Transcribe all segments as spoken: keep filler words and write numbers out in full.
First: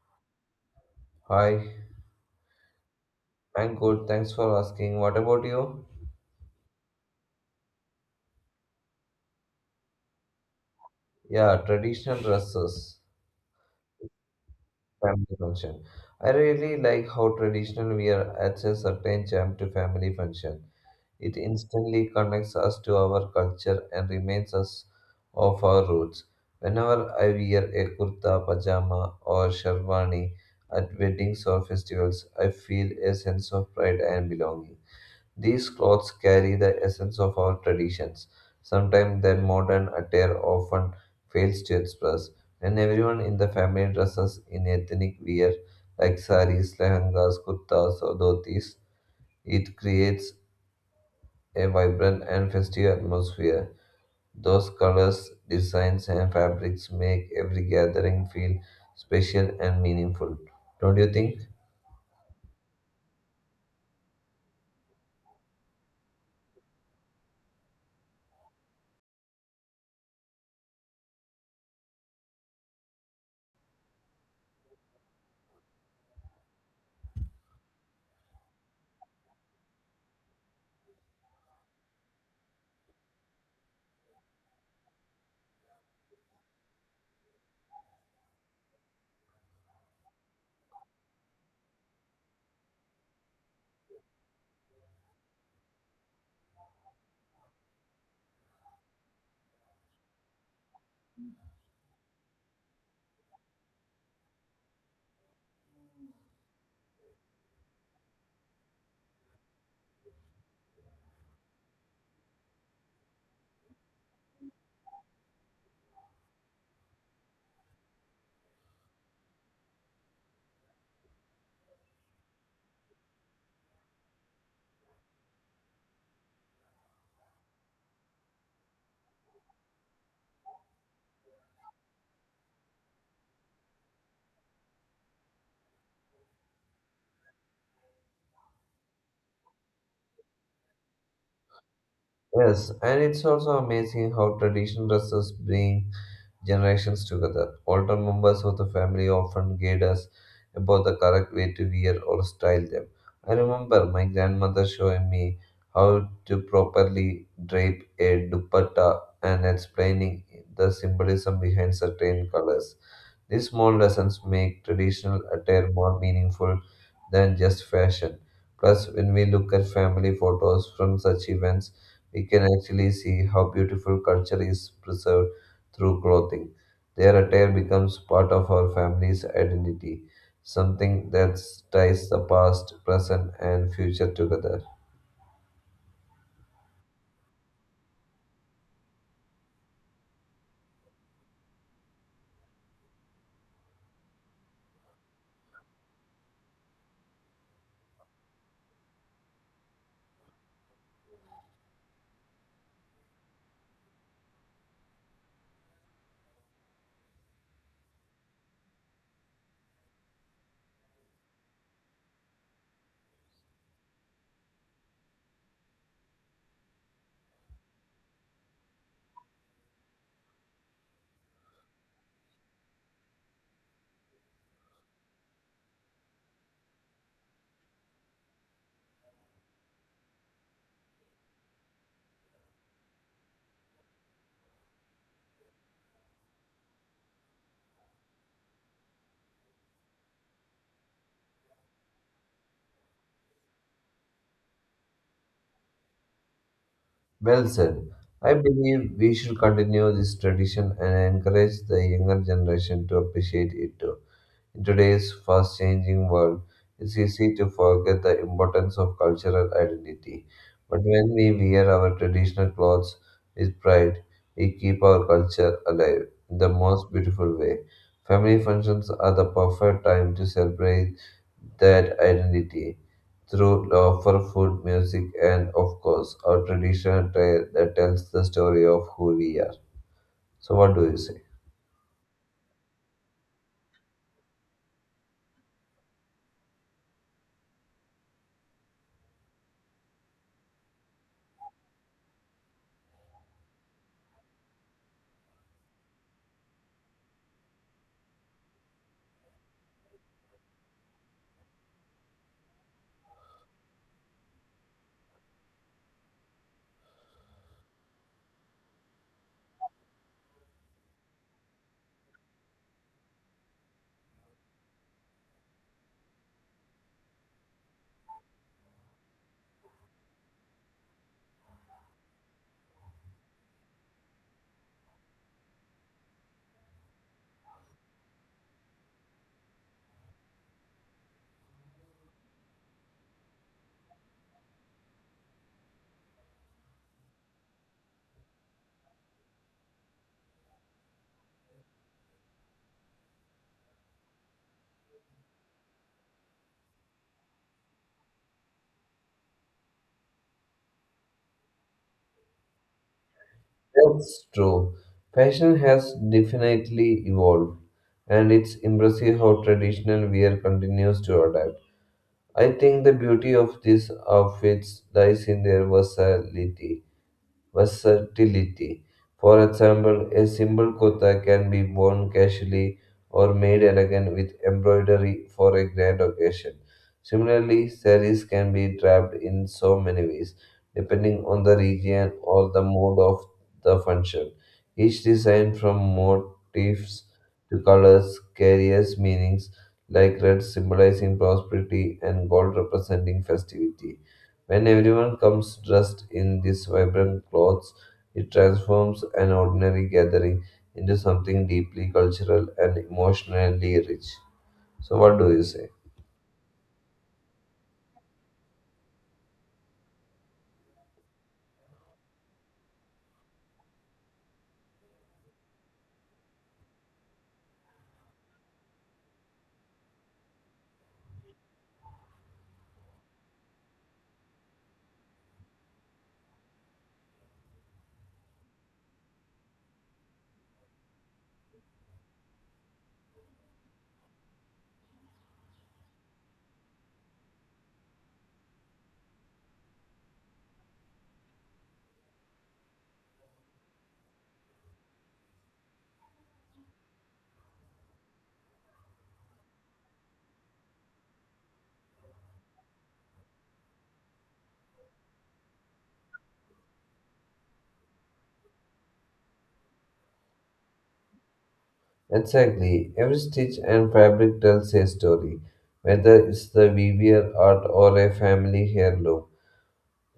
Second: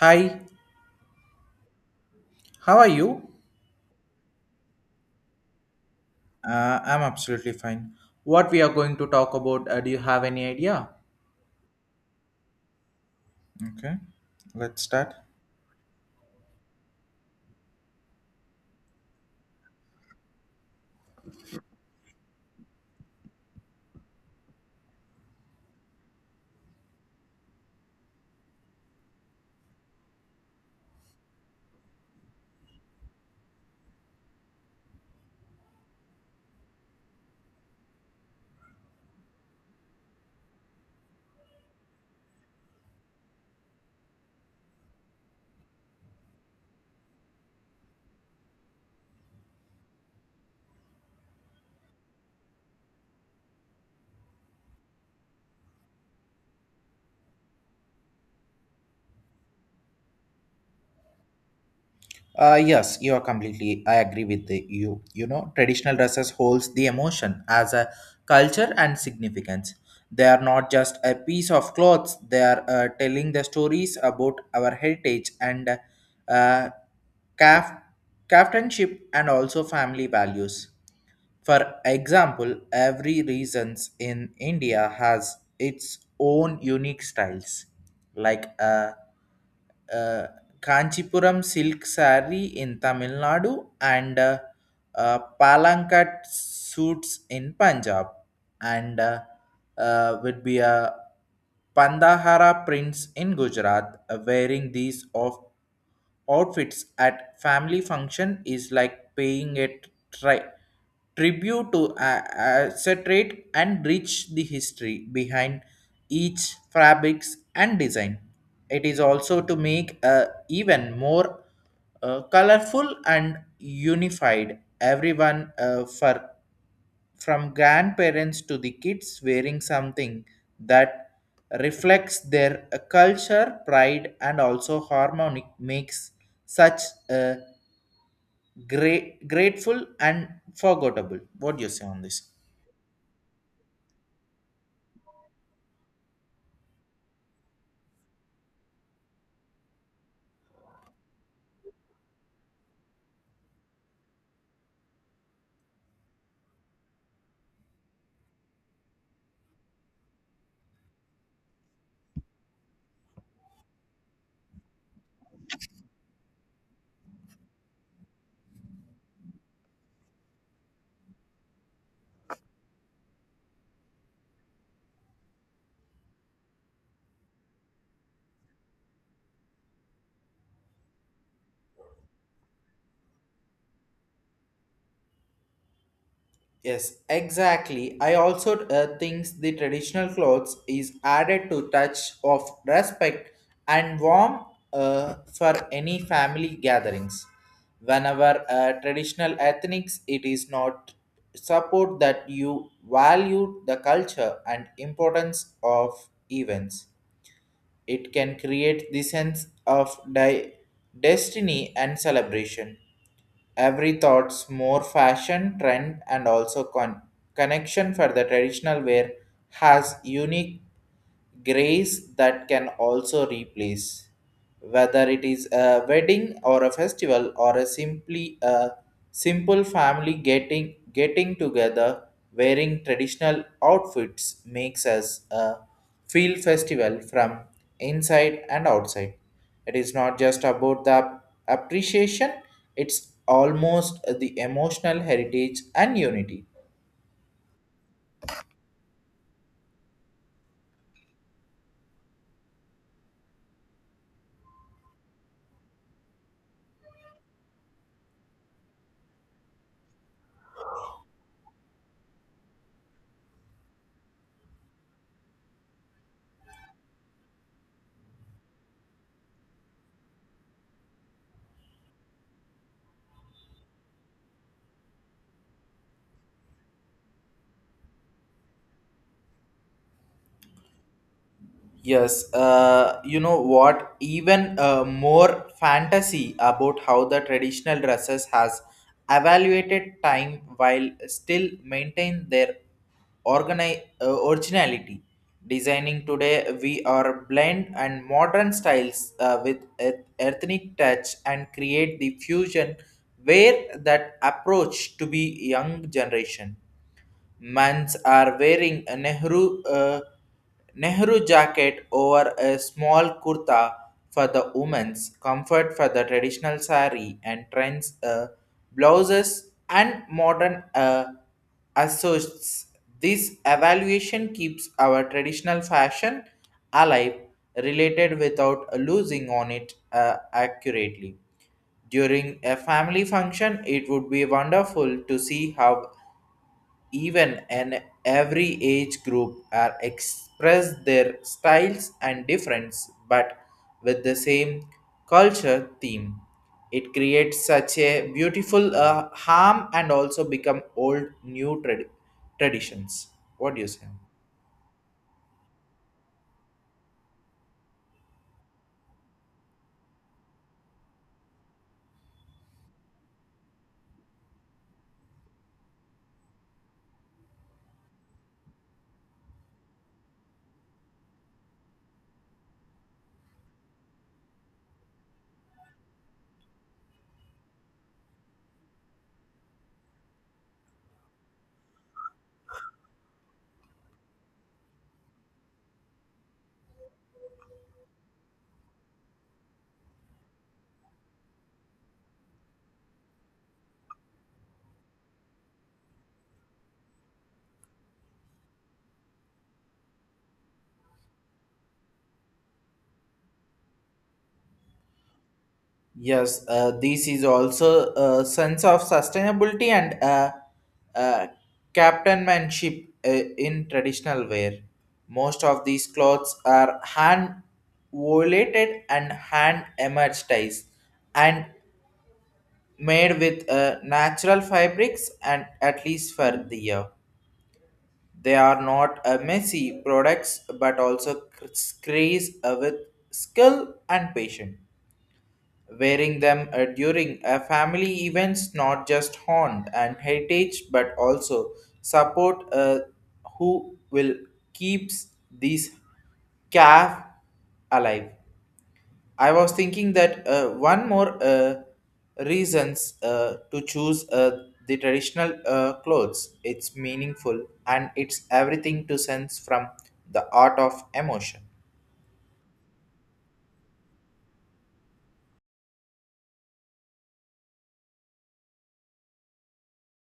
Hi, Hi, how are you? I'm good. Thanks for asking. What about you? Uh, I'm absolutely fine. What we are going to talk about, uh, do you have any idea? Yeah, traditional dresses, Okay, let's start. family function. I really like how traditional wear adds a certain charm to family function. It instantly connects us to our culture and reminds us of our roots. Whenever I wear a kurta, pajama, or sherwani at weddings or festivals, I feel a sense of pride and belonging. These clothes carry the essence of our traditions, sometimes that modern attire often fails to express. When everyone in the family dresses in ethnic wear like saris, lehengas, kurtas, or dhotis, it creates a vibrant and festive atmosphere. Those colors, designs, and fabrics make every gathering feel special and meaningful. Don't you think? Uh, yes, you are completely. I agree with the, you. You know, traditional dresses holds the emotion as a culture and significance. They are not just a piece of clothes. They are uh, telling the stories about our heritage and uh, caf- captainship and also family values. For example, every regions in India has its own unique styles, like a, a Kanchipuram silk saree in Tamil Nadu and uh, uh, Palankat suits in Punjab, and uh, uh, would be a Pandahara prints in Gujarat, uh, wearing these of outfits at family function is like paying a tri- tribute to a acetate and rich the history behind each fabrics and design. It is also to make a even more uh, colorful and unified everyone, uh, for from grandparents to the kids wearing something that reflects their uh, culture, pride, and also harmonic makes such a great, grateful and forgettable. What do you say on this? Yes, and it's also amazing how traditional dresses bring generations together. Older members of the family often guide us about the correct way to wear or style them. I remember my grandmother showing me how to properly drape a dupatta and explaining the symbolism behind certain colors. These small lessons make traditional attire more meaningful than just fashion. Plus, when we look at family photos from such events, we can actually see how beautiful culture is preserved through clothing. Their attire becomes part of our family's identity, something that ties the past, present, and future together. Yes, exactly. I also uh, think the traditional clothes is added to touch of respect and warmth, uh, for any family gatherings. Whenever uh, traditional ethnics, it is not support that you value the culture and importance of events. It can create the sense of di- destiny and celebration every thoughts more fashion trend and also con- connection for the traditional wear has unique grace that can also replace whether it is a wedding or a festival or a simply a simple family getting getting together wearing traditional outfits makes us a feel festival from inside and outside. It is not just about the appreciation, it's almost the emotional heritage and unity. Well said. I believe we should continue this tradition and encourage the younger generation to appreciate it too. In today's fast changing world, it's easy to forget the importance of cultural identity. But when we wear our traditional clothes with pride, we keep our culture alive in the most beautiful way. Family functions are the perfect time to celebrate that identity through offer food, music, and of course, our traditional tale that tells the story of who we are. So, what do you say? Yes, uh, you know what? Even uh, more fantasy about how the traditional dresses has evaluated time while still maintain their organi- uh, originality. Designing today, we are blend and modern styles uh, with eth- ethnic touch and create the fusion where that approach to be young generation. Mans are wearing a Nehru uh, Nehru jacket over a small kurta for the women's comfort for the traditional sari and trends, uh, blouses and modern uh, associates. This evaluation keeps our traditional fashion alive, related without losing on it uh, accurately. During a family function, it would be wonderful to see how even and every age group are express their styles and difference but with the same culture theme. It creates such a beautiful uh, harm and also become old new trad- traditions. What do you say? That's true. Fashion has definitely evolved, and it's impressive how traditional wear continues to adapt. I think the beauty of these outfits lies in their versatility versatility. For example, a simple kurta can be worn casually or made elegant with embroidery for a grand occasion. Similarly, saris can be draped in so many ways, depending on the region or the mode of the function. Each design, from motifs to colors, carries meanings like red symbolizing prosperity and gold representing festivity. When everyone comes dressed in these vibrant clothes, it transforms an ordinary gathering into something deeply cultural and emotionally rich. So, what do you say? Yes, uh, this is also a sense of sustainability and uh, uh, captainmanship uh, in traditional wear. Most of these clothes are hand volated and hand emerged and made with uh, natural fabrics and at least for the year. They are not uh, messy products but also cr- creates uh, with skill and patience wearing them uh, during a family events, not just haunt and heritage but also support uh, who will keeps these calf alive. I was thinking that uh, one more uh, reasons uh, to choose uh, the traditional uh, clothes it's meaningful and it's everything to sense from the art of emotion. Exactly. Every stitch and fabric tells a story, whether it's the weaver art or a family heirloom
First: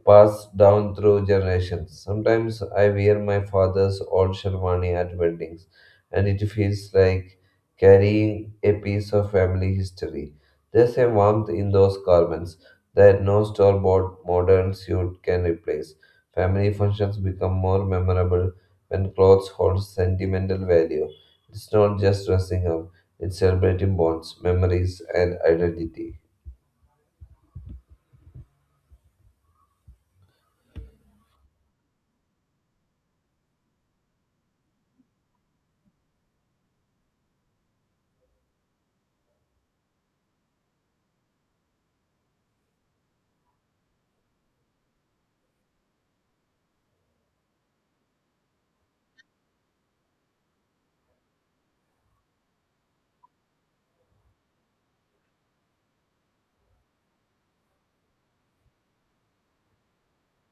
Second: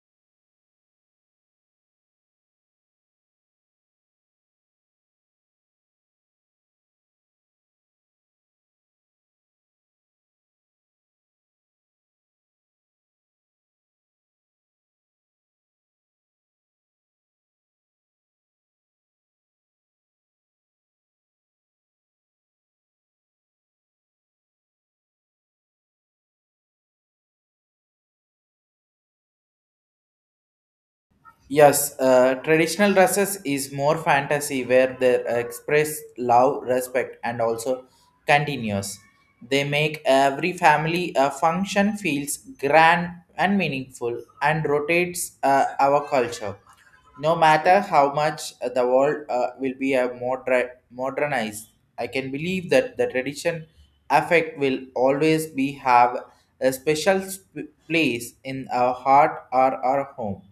passed down through generations. Sometimes I wear my father's old sherwani at weddings, and it feels like carrying a piece of family history. There's a warmth in those garments that no store bought modern suit can replace. Family functions become more memorable when clothes hold sentimental value. It's not just dressing up, it's celebrating bonds, memories, and identity. Yes, uh, traditional dresses is more fantasy where they express love, respect, and also continuous. They make every family uh, function feels grand and meaningful and rotates uh, our culture. No matter how much uh, the world uh, will be a moder- modernized, I can believe that the tradition affect will always be have a special sp- place in our heart or our home.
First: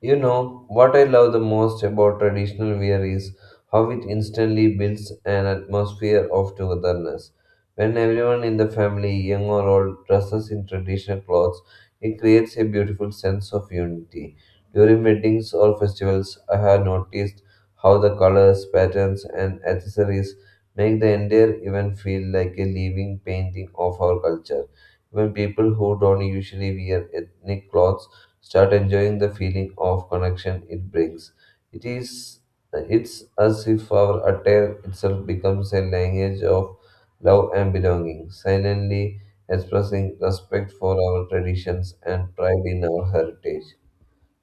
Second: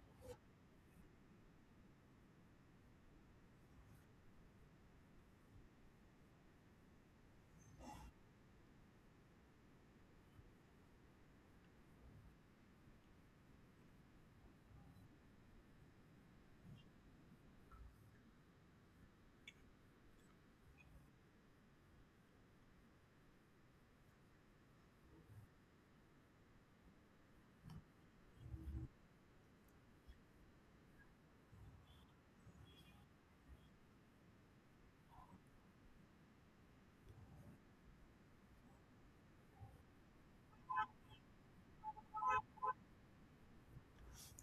You know, what I love the most about traditional wear is how it instantly builds an atmosphere of togetherness. When everyone in the family, young or old, dresses in traditional clothes, it creates a beautiful sense of unity. During weddings or festivals, I have noticed how the colors, patterns, and accessories make the entire event feel like a living painting of our culture. Even people who don't usually wear ethnic clothes start enjoying the feeling of connection it brings. It is it's as if our attire itself becomes a language of love and belonging, silently expressing respect for our traditions and pride in our heritage.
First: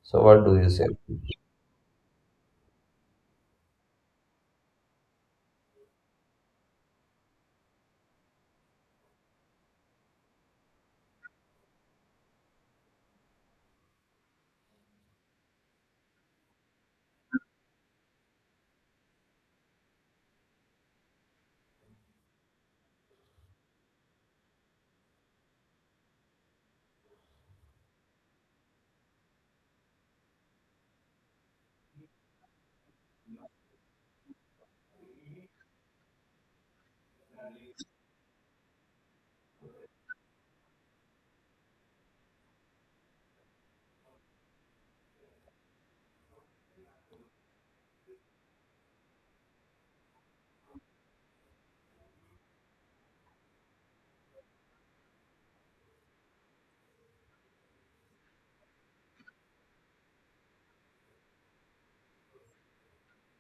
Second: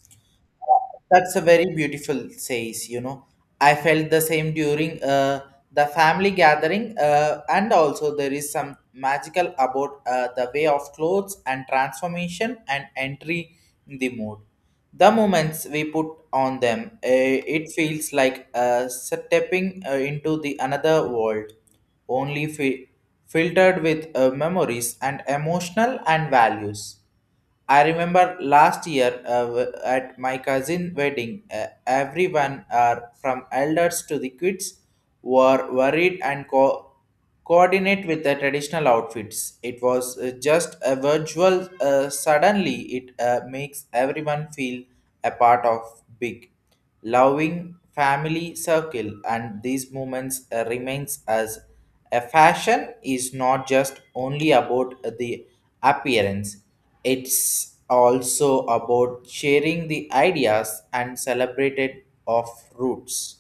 So what do you say? That's a very beautiful says, you know. I felt the same during uh, the family gathering, uh, and also there is some magical about uh, the way of clothes and transformation and entry in the mood. The moments we put on them, eh, it feels like uh, stepping uh, into the another world, only fi- filtered with uh, memories and emotional and values. I remember last year, uh, w- at my cousin wedding, uh, everyone, uh, from elders to the kids, were worried and co- coordinate with the traditional outfits. It was uh, just a virtual. Uh, suddenly, it uh, makes everyone feel a part of big, loving family circle, and these moments uh, remains as a fashion is not just only about the appearance. It's also about sharing the ideas and celebrated of roots.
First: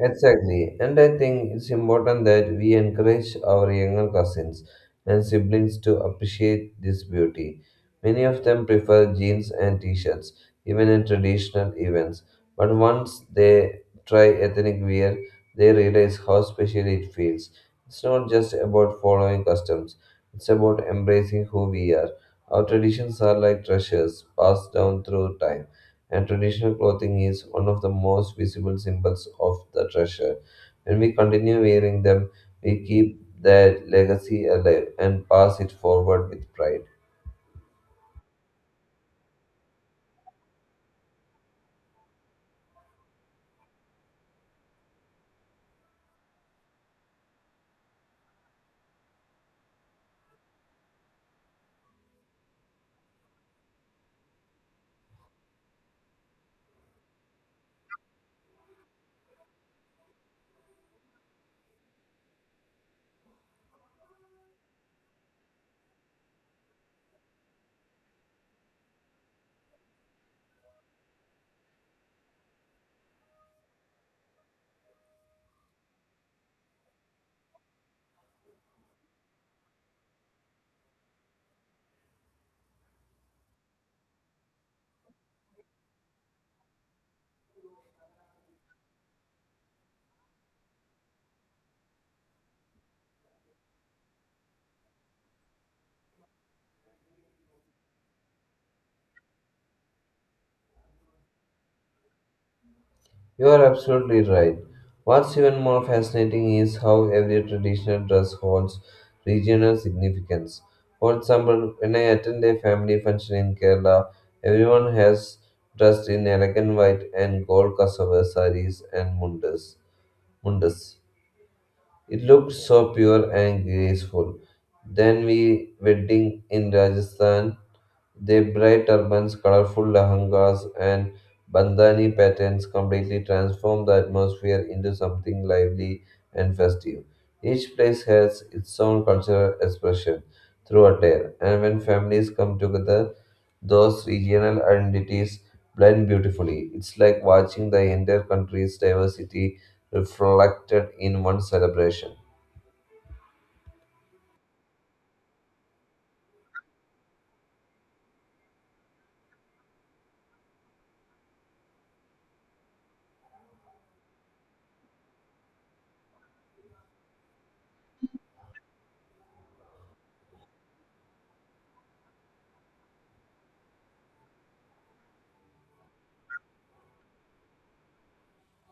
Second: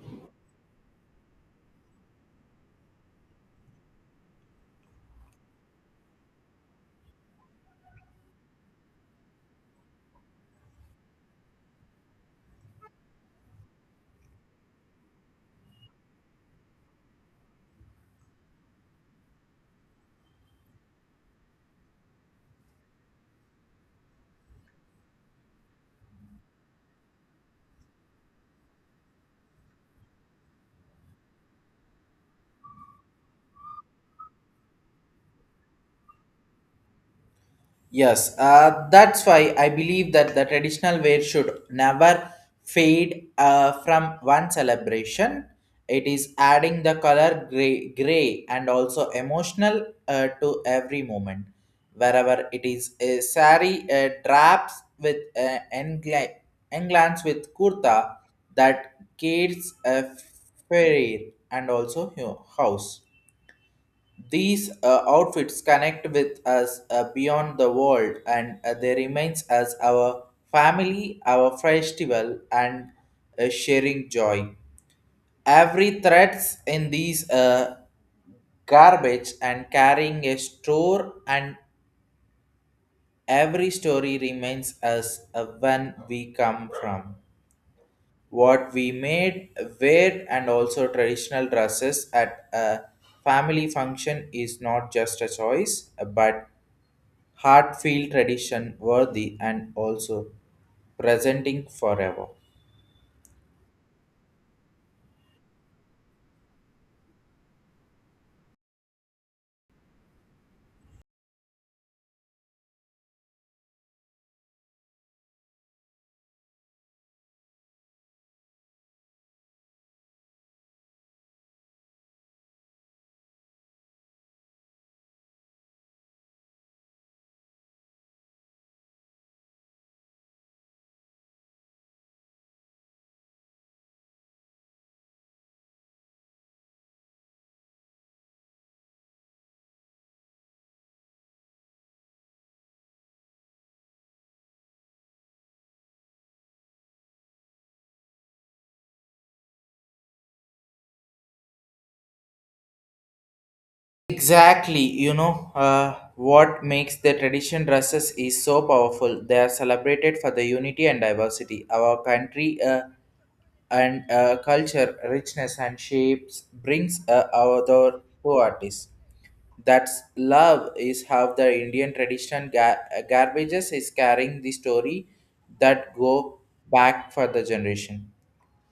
Exactly. And I think it's important that we encourage our younger cousins and siblings to appreciate this beauty. Many of them prefer jeans and t shirts, even in traditional events. But once they try ethnic wear, they realize how special it feels. It's not just about following customs, it's about embracing who we are. Our traditions are like treasures passed down through time and traditional clothing is one of the most visible symbols of the treasure. When we continue wearing them, we keep that legacy alive and pass it forward with pride. Yes, uh, that's why I believe that the traditional wear should never fade uh, from one celebration. It is adding the color gray, gray and also emotional uh, to every moment. Wherever it is a sari, uh, drapes with uh, engla- englans with kurta that kids a fair and also hu- house. These uh, outfits connect with us uh, beyond the world and uh, they remains as our family, our festival and uh, sharing joy. Every threads in these uh, garbage and carrying a store and every story remains as uh, when we come from. What we made, wear and also traditional dresses at a family function is not just a choice but heartfelt tradition worthy and also presenting forever. You are absolutely right. What's even more fascinating is how every traditional dress holds regional significance. For example, when I attend a family function in Kerala, everyone has dressed in elegant white and gold cassava saris and mundas. mundas. It looked so pure and graceful. Then we wedding in Rajasthan. Their bright turbans, colorful lehengas, and bandhani patterns completely transform the atmosphere into something lively and festive. Each place has its own cultural expression through attire, and when families come together, those regional identities blend beautifully. It's like watching the entire country's diversity reflected in one celebration. Exactly, you know, uh, what makes the tradition dresses is so powerful, they are celebrated for the unity and diversity our country, uh, and uh, culture richness and shapes brings uh, our door to artists. That's love is how the Indian tradition ga- uh, garbages is carrying the story that go back for the generation.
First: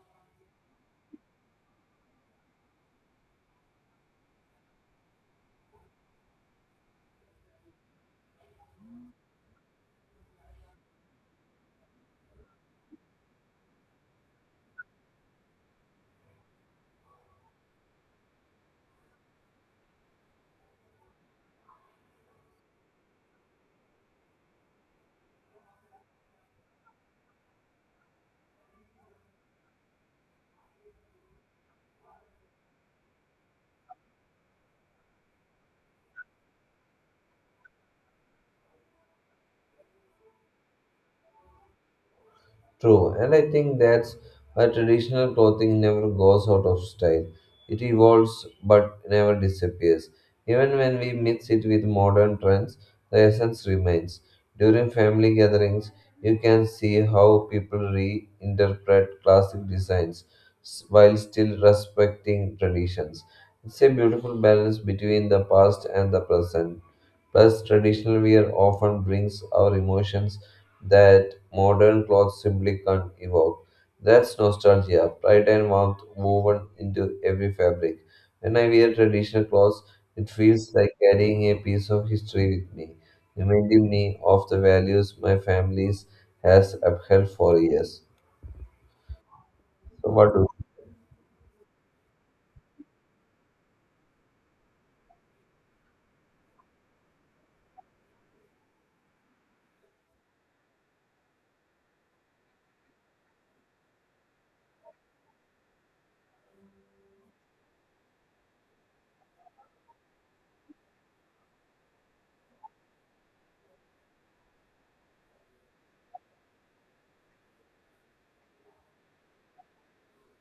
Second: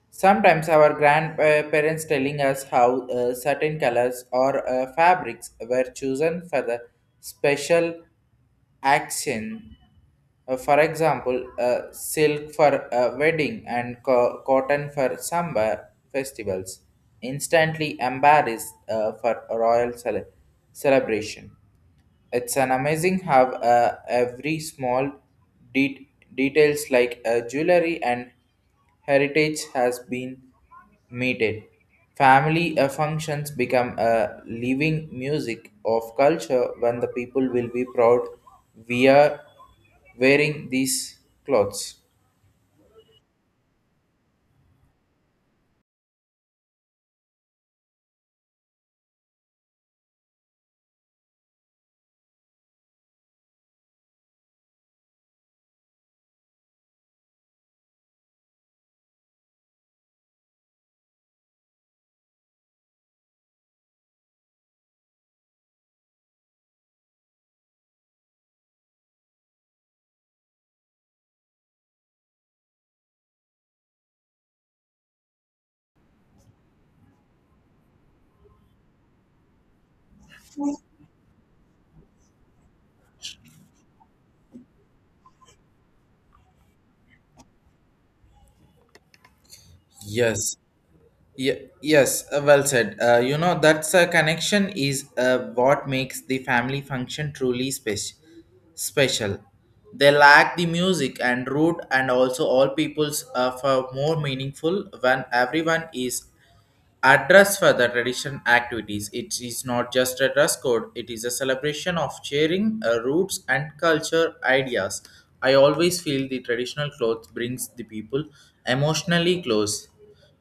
Sometimes our grandparents telling us how uh, certain colors or uh, fabrics were chosen for the special action. Uh, for example, uh, silk for a wedding and co- cotton for summer festivals. Instantly embarrassed uh, for a royal cele- celebration. It's an amazing how uh, every small det details like uh, jewelry and heritage has been meted. Family uh, functions become a living music of culture when the people will be proud we are wearing these clothes. True, and I think that's why traditional clothing never goes out of style. It evolves but never disappears. Even when we mix it with modern trends, the essence remains. During family gatherings, you can see how people reinterpret classic designs s- while still respecting traditions. It's a beautiful balance between the past and the present. Plus, traditional wear often brings our emotions that modern clothes simply can't evoke. That's nostalgia, pride and warmth woven into every fabric. When I wear traditional clothes, it feels like carrying a piece of history with me, reminding me of the values my family has upheld for years. So, what do Yes, Ye- yes, uh, well said. Uh, you know, that's a connection is uh, what makes the family function truly spec- special. They lack the music and root, and also all people's, uh, for more meaningful when everyone is address for the tradition activities. It is not just a dress code, it is a celebration of sharing uh, roots and culture ideas. I always feel the traditional clothes brings the people emotionally close.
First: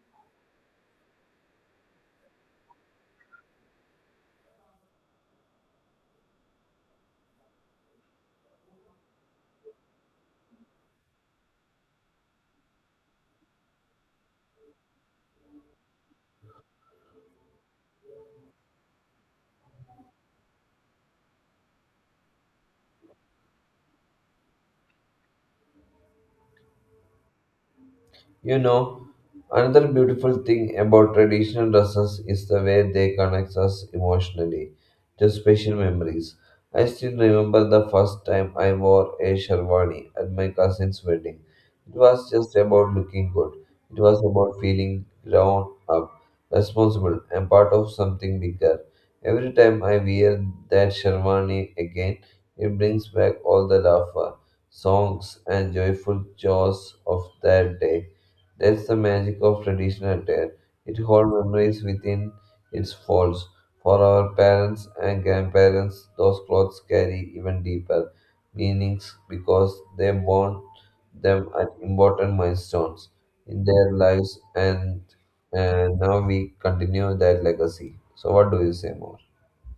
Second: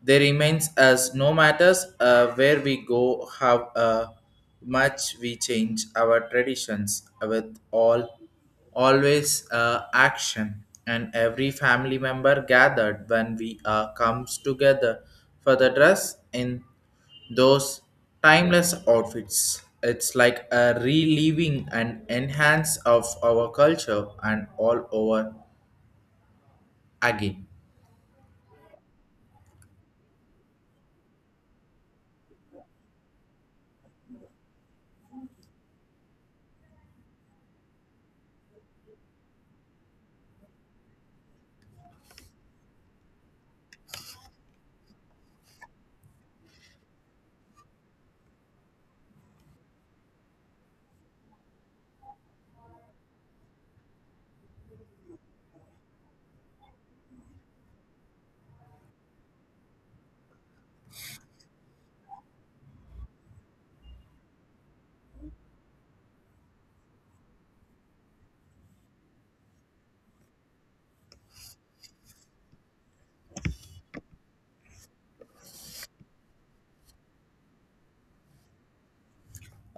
They remains as no matters uh, where we go, how uh, much we change our traditions with all always uh, action and every family member gathered when we uh, comes together for the dress in those timeless outfits. It's like a reliving and enhance of our culture and all over again. You know, another beautiful thing about traditional dresses is the way they connect us emotionally to special memories. I still remember the first time I wore a sherwani at my cousin's wedding. It was just about looking good. It was about feeling grown up, responsible, and part of something bigger. Every time I wear that sherwani again, it brings back all the laughter songs and joyful chores of that day. That's the magic of traditional attire. It holds memories within its folds. For our parents and grandparents, those clothes carry even deeper meanings because they worn them at important milestones in their lives, and, and now we continue that legacy. So, what do you say more?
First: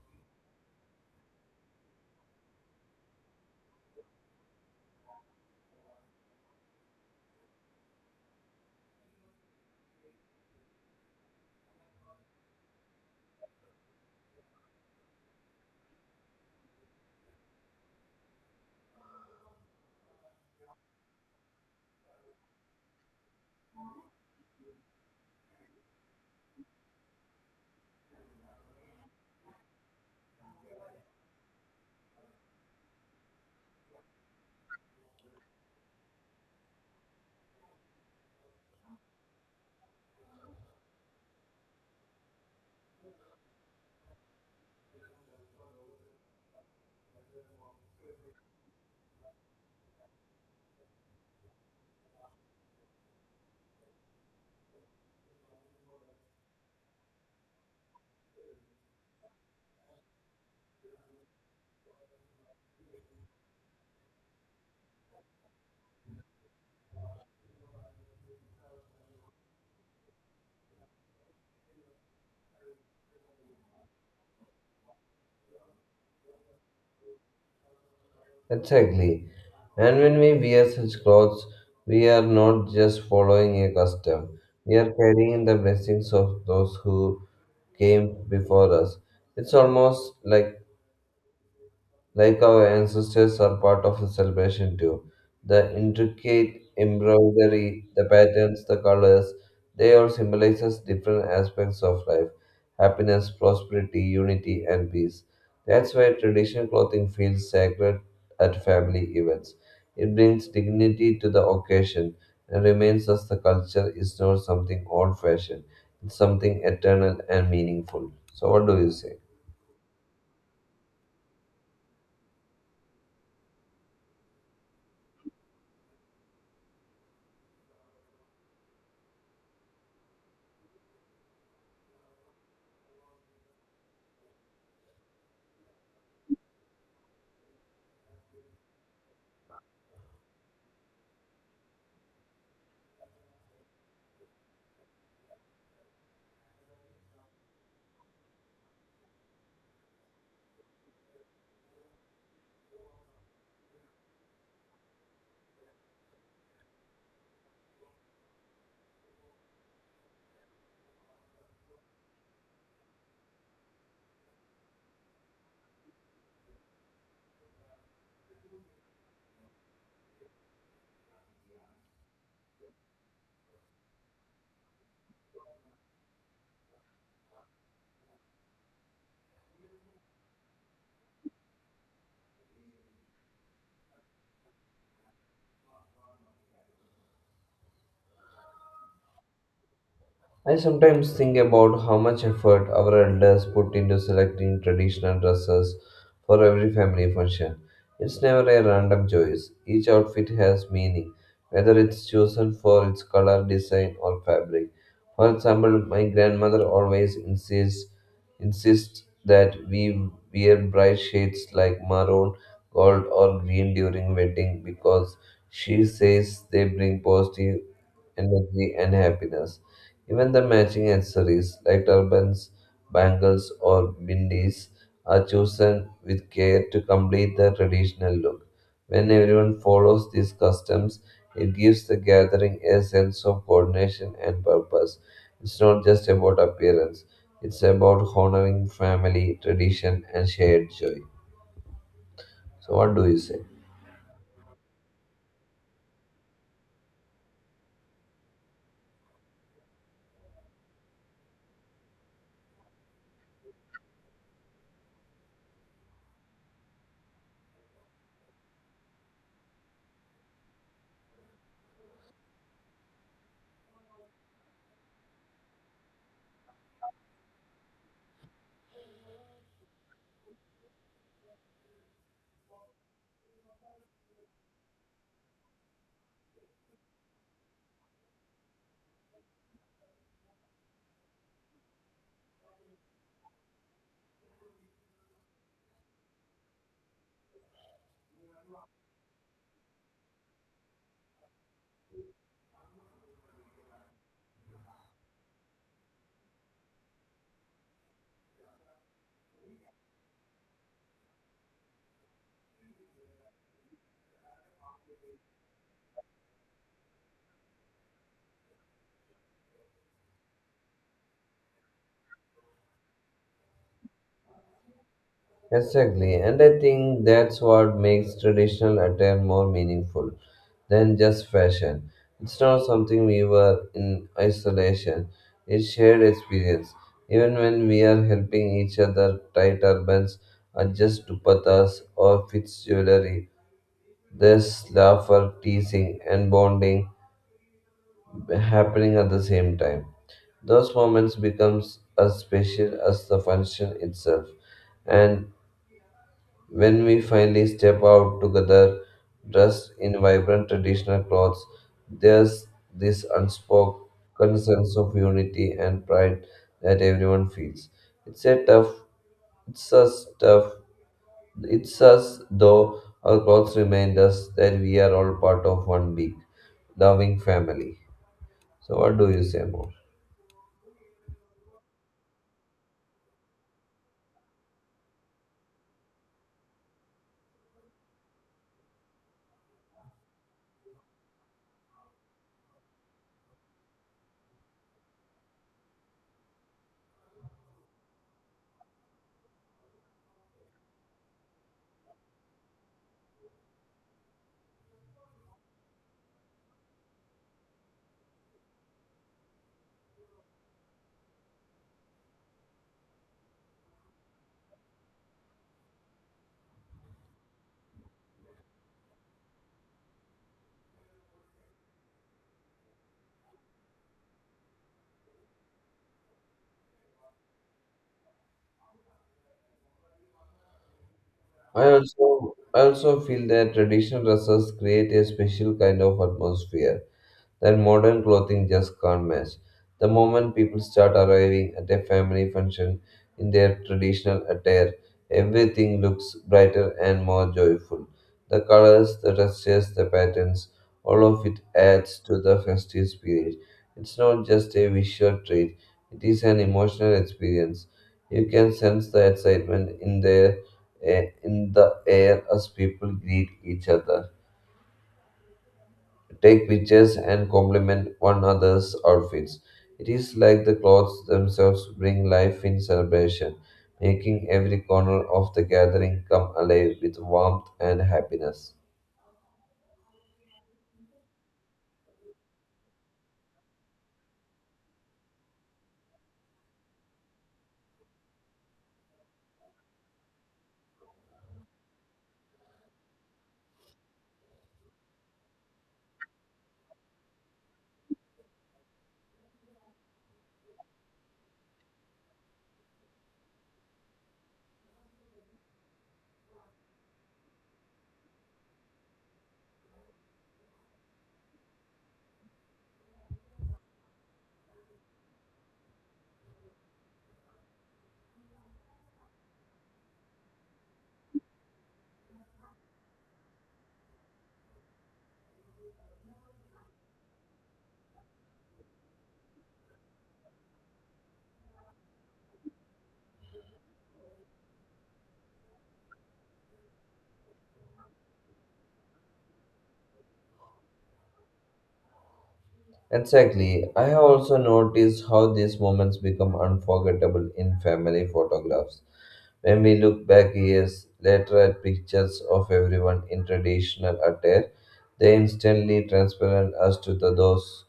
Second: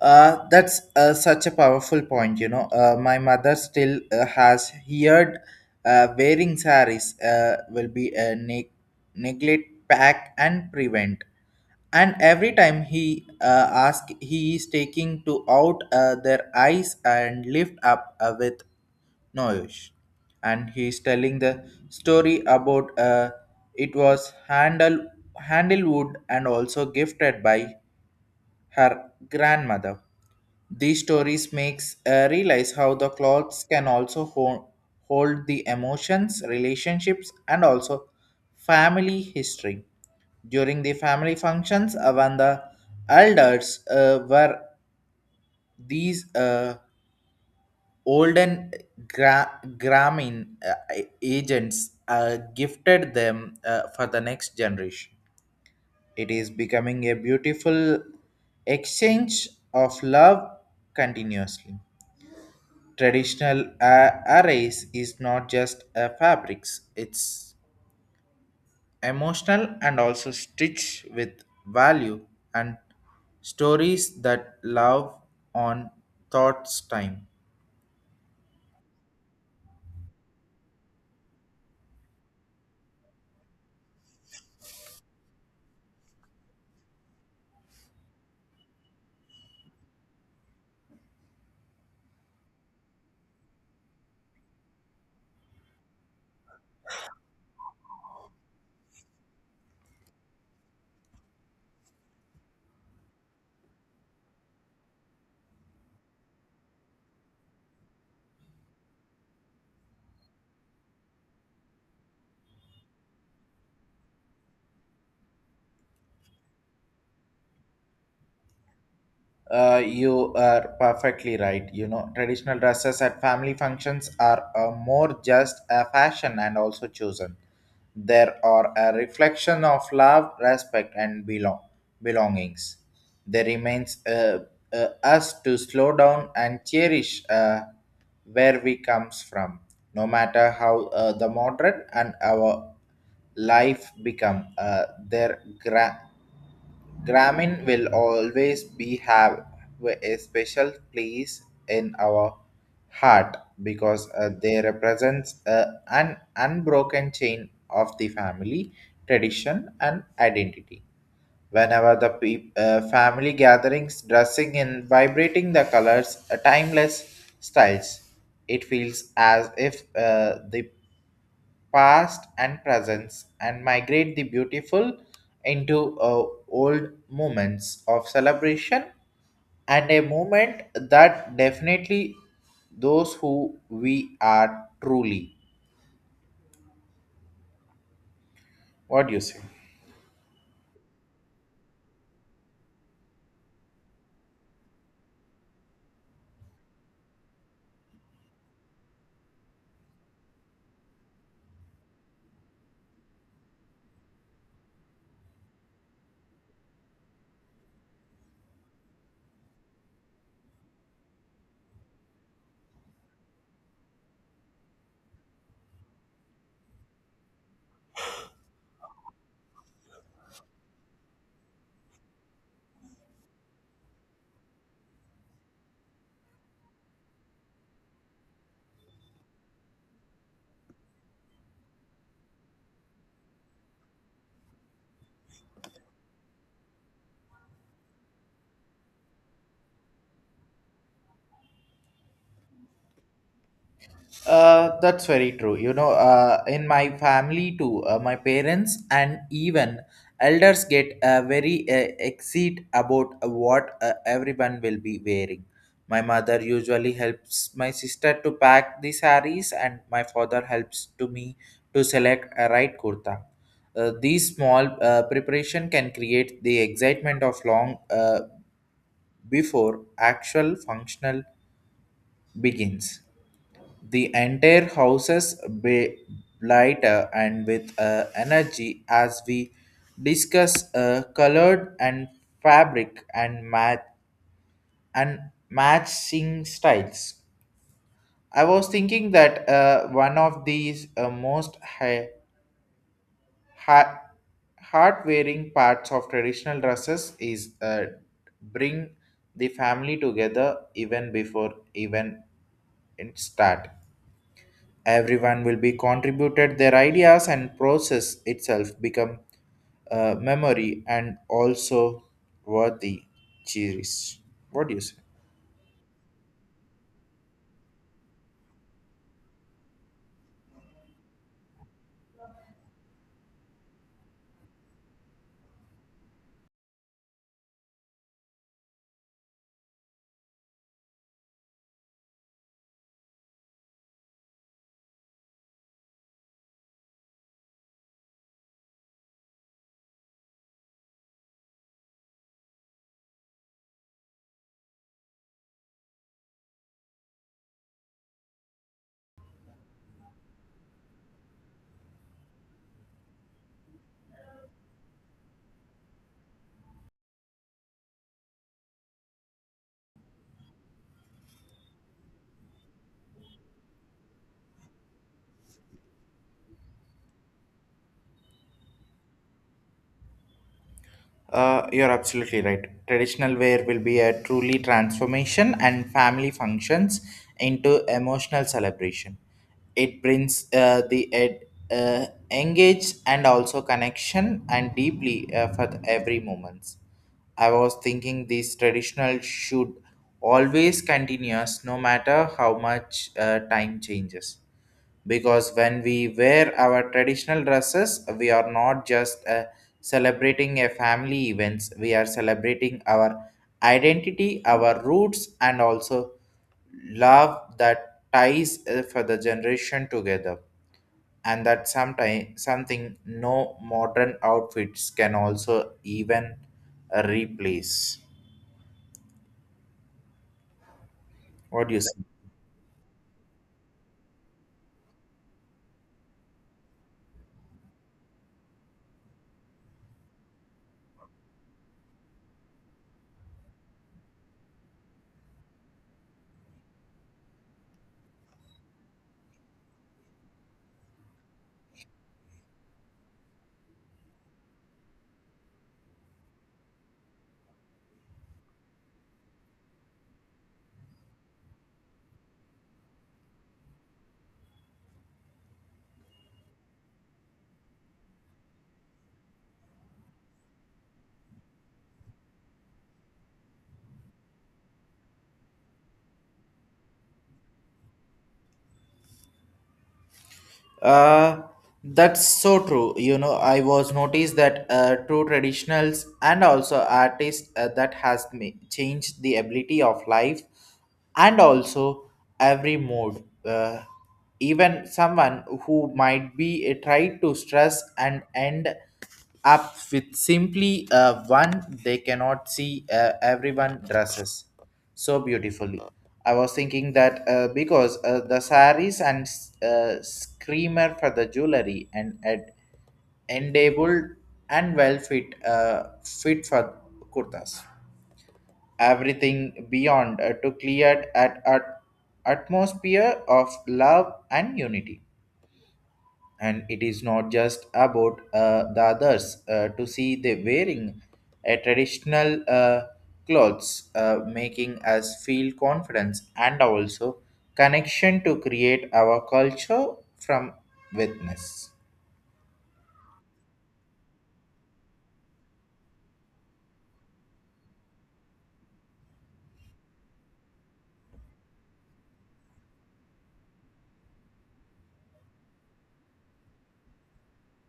Uh, that's uh, such a powerful point, you know. Uh, my mother still uh, has heard uh, wearing saris uh, will be a neg- neglect, pack, and prevent. And every time he uh, asks, he is taking to out uh, their eyes and lift up uh, with noise, and he is telling the story about uh, it was handle handlewood and also gifted by her grandmother. These stories makes uh, realize how the clothes can also ho- hold the emotions, relationships, and also family history. During the family functions, uh, when the elders uh, were these uh, olden gra- gramin uh, agents, uh, gifted them uh, for the next generation. It is becoming a beautiful exchange of love continuously. Traditional uh, arrays is not just a fabrics, it's emotional and also stitched with value and stories that love on thoughts time. Exactly. And when we wear such clothes, we are not just following a custom, we are carrying the blessings of those who came before us. It's almost like like our ancestors are part of the celebration too. The intricate embroidery, the patterns, the colors, they all symbolizes different aspects of life, happiness, prosperity, unity, and peace. That's why traditional clothing feels sacred at family events. It brings dignity to the occasion and reminds us the culture is not something old-fashioned. It's something eternal and meaningful. So what do you say? Uh, you are perfectly right. You know, traditional dresses at family functions are uh, more just a fashion and also chosen. They are a reflection of love, respect, and belong belongings. There remains uh, uh, us to slow down and cherish uh, where we comes from, no matter how uh, the modern and our life become. Uh, their gra- Grameen will always be have a special place in our heart because uh, they represents uh, an unbroken chain of the family tradition and identity. Whenever the peop uh, family gatherings dressing in vibrating the colors, uh, timeless styles, it feels as if uh, the past and presence and migrate the beautiful into uh, old moments of celebration and a moment that definitely those who we are truly. What do you say? I sometimes think about how much effort our elders put into selecting traditional dresses for every family function. It's never a random choice. Each outfit has meaning, whether it's chosen for its color, design, or fabric. For example, my grandmother always insists insists that we wear bright shades like maroon, gold, or green during wedding because she says they bring positive energy and happiness. Even the matching accessories like turbans, bangles, or bindis are chosen with care to complete the traditional look. When everyone follows these customs, it gives the gathering a sense of coordination and purpose. It's not just about appearance, it's about honoring family, tradition, and shared joy. So, what do you say? Uh, that's very true. You know, uh, in my family too, uh, my parents and even elders get uh, very uh, excited about what uh, everyone will be wearing. My mother usually helps my sister to pack the saris, and my father helps to me to select a right kurta. Uh, these small uh, preparation can create the excitement of long, uh, before actual functional begins. The entire houses be lighter and with uh, energy as we discuss uh, colored and fabric and mat and matching styles. I was thinking that uh, one of these uh, most high, high, heart-wearing parts of traditional dresses is uh, bring the family together even before even it start. Everyone will be contributed their ideas and process itself become uh, memory and also worthy cherished. What do you say? Exactly, and I think that's what makes traditional attire more meaningful than just fashion. It's not something we wear in isolation, it's shared experience. Even when we are helping each other tie turbans, adjust dupattas, or fix jewelry, there's laughter, teasing, and bonding happening at the same time. Those moments becomes as special as the function itself and when we finally step out together, dressed in vibrant traditional clothes, there's this unspoken sense of unity and pride that everyone feels. It's a tough, it's us tough, it's us though our clothes remind us that we are all part of one big, loving family. So, what do you say more? Uh, you're absolutely right. Traditional wear will be a truly transformation and family functions into emotional celebration. It brings uh, the ed, uh, engage and also connection and deeply uh, for the every moments. I was thinking these traditional should always continuous no matter how much uh, time changes, because when we wear our traditional dresses we are not just uh, celebrating a family events, we are celebrating our identity, our roots, and also love that ties uh, for the generation together, and that sometimes something no modern outfits can also even uh, replace. What I do you say? also I also feel that traditional dresses create a special kind of atmosphere that modern clothing just can't match. The moment people start arriving at a family function in their traditional attire, everything looks brighter and more joyful. The colors, the textures, the patterns, all of it adds to the festive spirit. It's not just a visual treat, it is an emotional experience. You can sense the excitement in their eh, in the air as people greet each other take pictures and compliment one another's outfits. It is like the clothes themselves bring life in celebration, making every corner of the gathering come alive with warmth and happiness. Uh, that's so true. You know, I was noticed that uh, true traditionals and also artists uh, that has ma- changed the ability of life and also every mood. Uh, even someone who might be uh, tried to stress and end up with simply uh, one, they cannot see uh, everyone dresses so beautifully. I was thinking that uh, because uh, the saris and uh, screamer for the jewelry and at enabled and well fit uh, fit for kurtas, everything beyond uh, to clear at at atmosphere of love and unity, and it is not just about uh, the others uh, to see the wearing a traditional uh, clothes uh, making us feel confidence and also connection to create our culture from witness. Exactly. I have also noticed how these moments become unforgettable in family photographs. When we look back years later at pictures of everyone in traditional attire, they instantly transport us to the, those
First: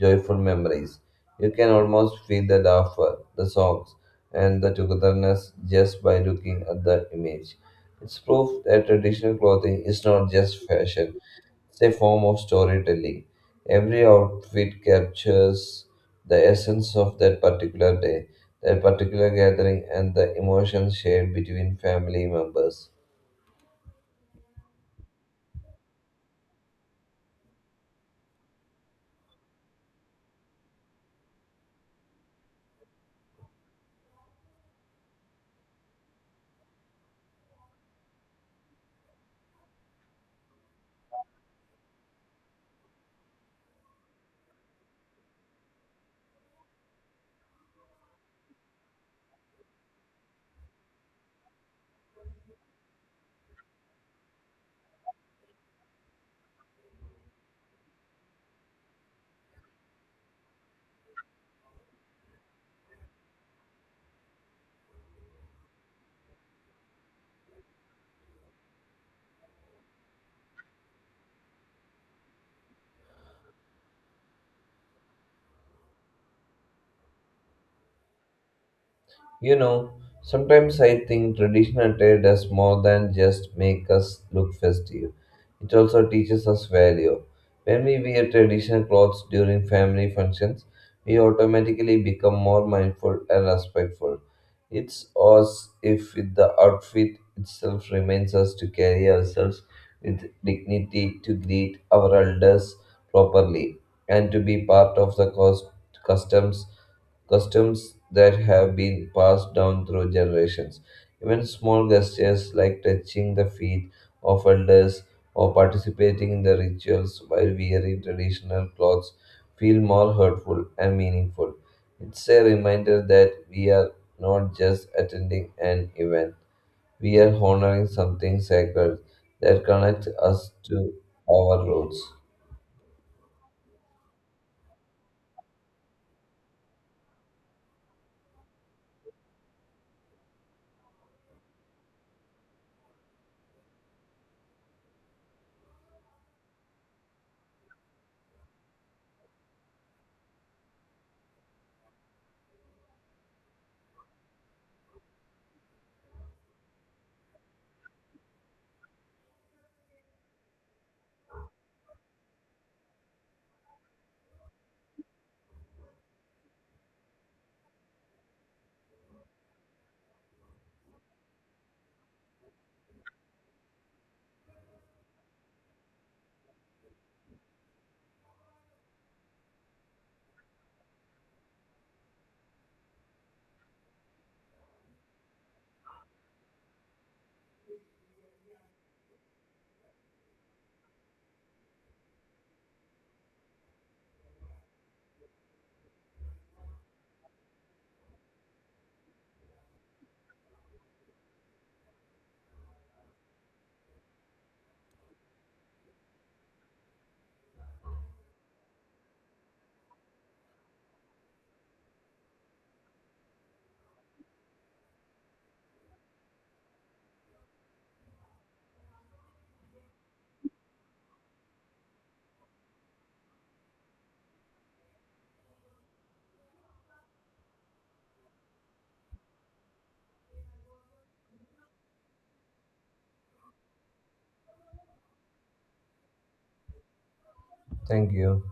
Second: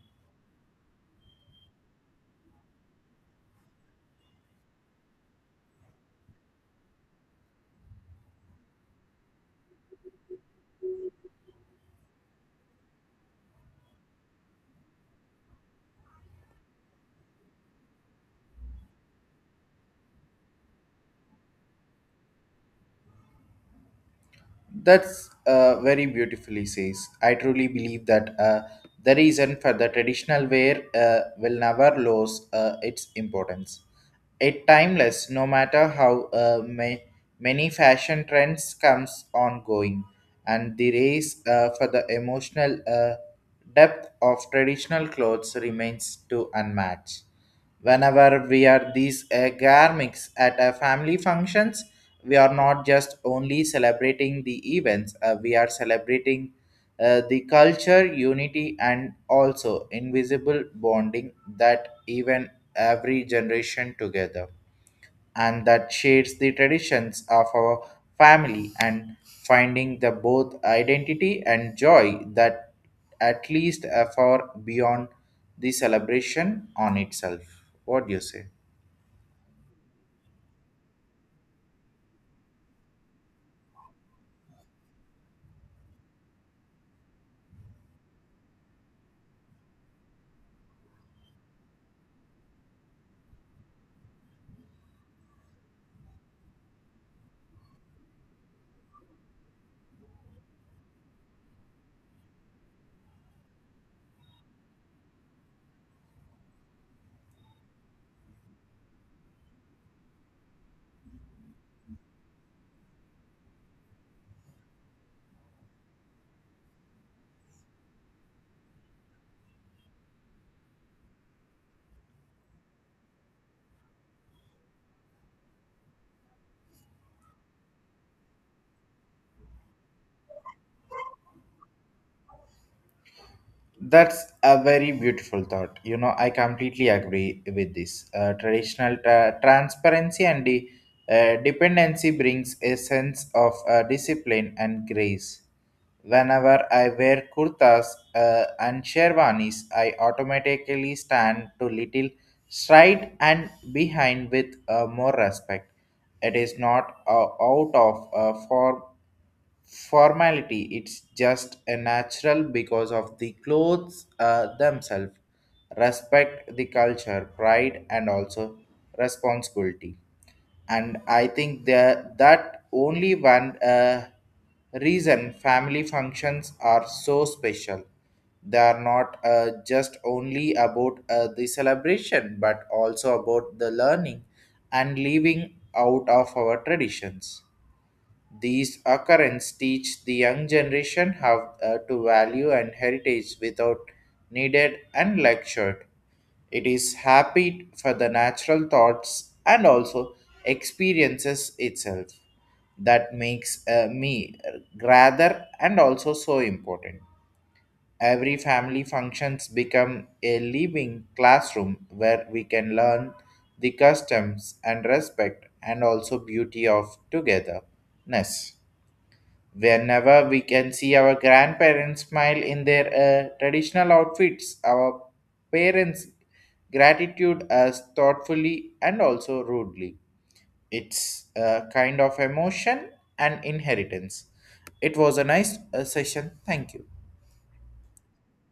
joyful memories. You can almost feel the laughter, the songs, and the togetherness just by looking at the image. It's proof that traditional clothing is not just fashion, it's a form of storytelling. Every outfit captures the essence of that particular day, that particular gathering, and the emotions shared between family members. That's uh, very beautifully says. I truly believe that uh, the reason for the traditional wear uh, will never lose uh, its importance. It timeless, no matter how uh, may, many fashion trends comes ongoing, and the race uh, for the emotional uh, depth of traditional clothes remains to unmatched. Whenever we are these uh, garments at a family functions, we are not just only celebrating the events; uh, we are celebrating uh, the culture, unity, and also invisible bonding that even every generation together, and that shades the traditions of our family and finding the both identity and joy that at least a far beyond the celebration on itself. What do you say? You know, sometimes I think traditional attire does more than just make us look festive. It also teaches us value. When we wear traditional clothes during family functions, we automatically become more mindful and respectful. It's as if the outfit itself reminds us to carry ourselves with dignity, to greet our elders properly, and to be part of the cos- customs customs that have been passed down through generations. Even small gestures like touching the feet of elders or participating in the rituals while wearing traditional clothes feel more hurtful and meaningful. It's a reminder that we are not just attending an event, we are honoring something sacred that connects us to our roots. That's a very beautiful thought. You know, I completely agree with this. Uh, traditional tra- transparency and the uh, dependency brings a sense of uh, discipline and grace. Whenever I wear kurtas uh, and sherwanis, I automatically stand to little stride and behind with uh, more respect. It is not uh, out of uh, form formality, it's just a natural because of the clothes uh, themselves respect the culture pride and also responsibility, and I think that that only one uh, reason family functions are so special. They are not uh, just only about uh, the celebration but also about the learning and living out of our traditions. These occurrences teach the young generation how uh, to value and heritage without needed and lectured. It is happy for the natural thoughts and also experiences itself that makes uh, me rather and also so important. Every family functions become a living classroom where we can learn the customs and respect and also beauty of togetherness. Whenever we can see our grandparents smile in their uh, traditional outfits, our parents gratitude us thoughtfully and also rudely. It's a kind of emotion and inheritance. It was a nice uh, session. Thank you. Thank you.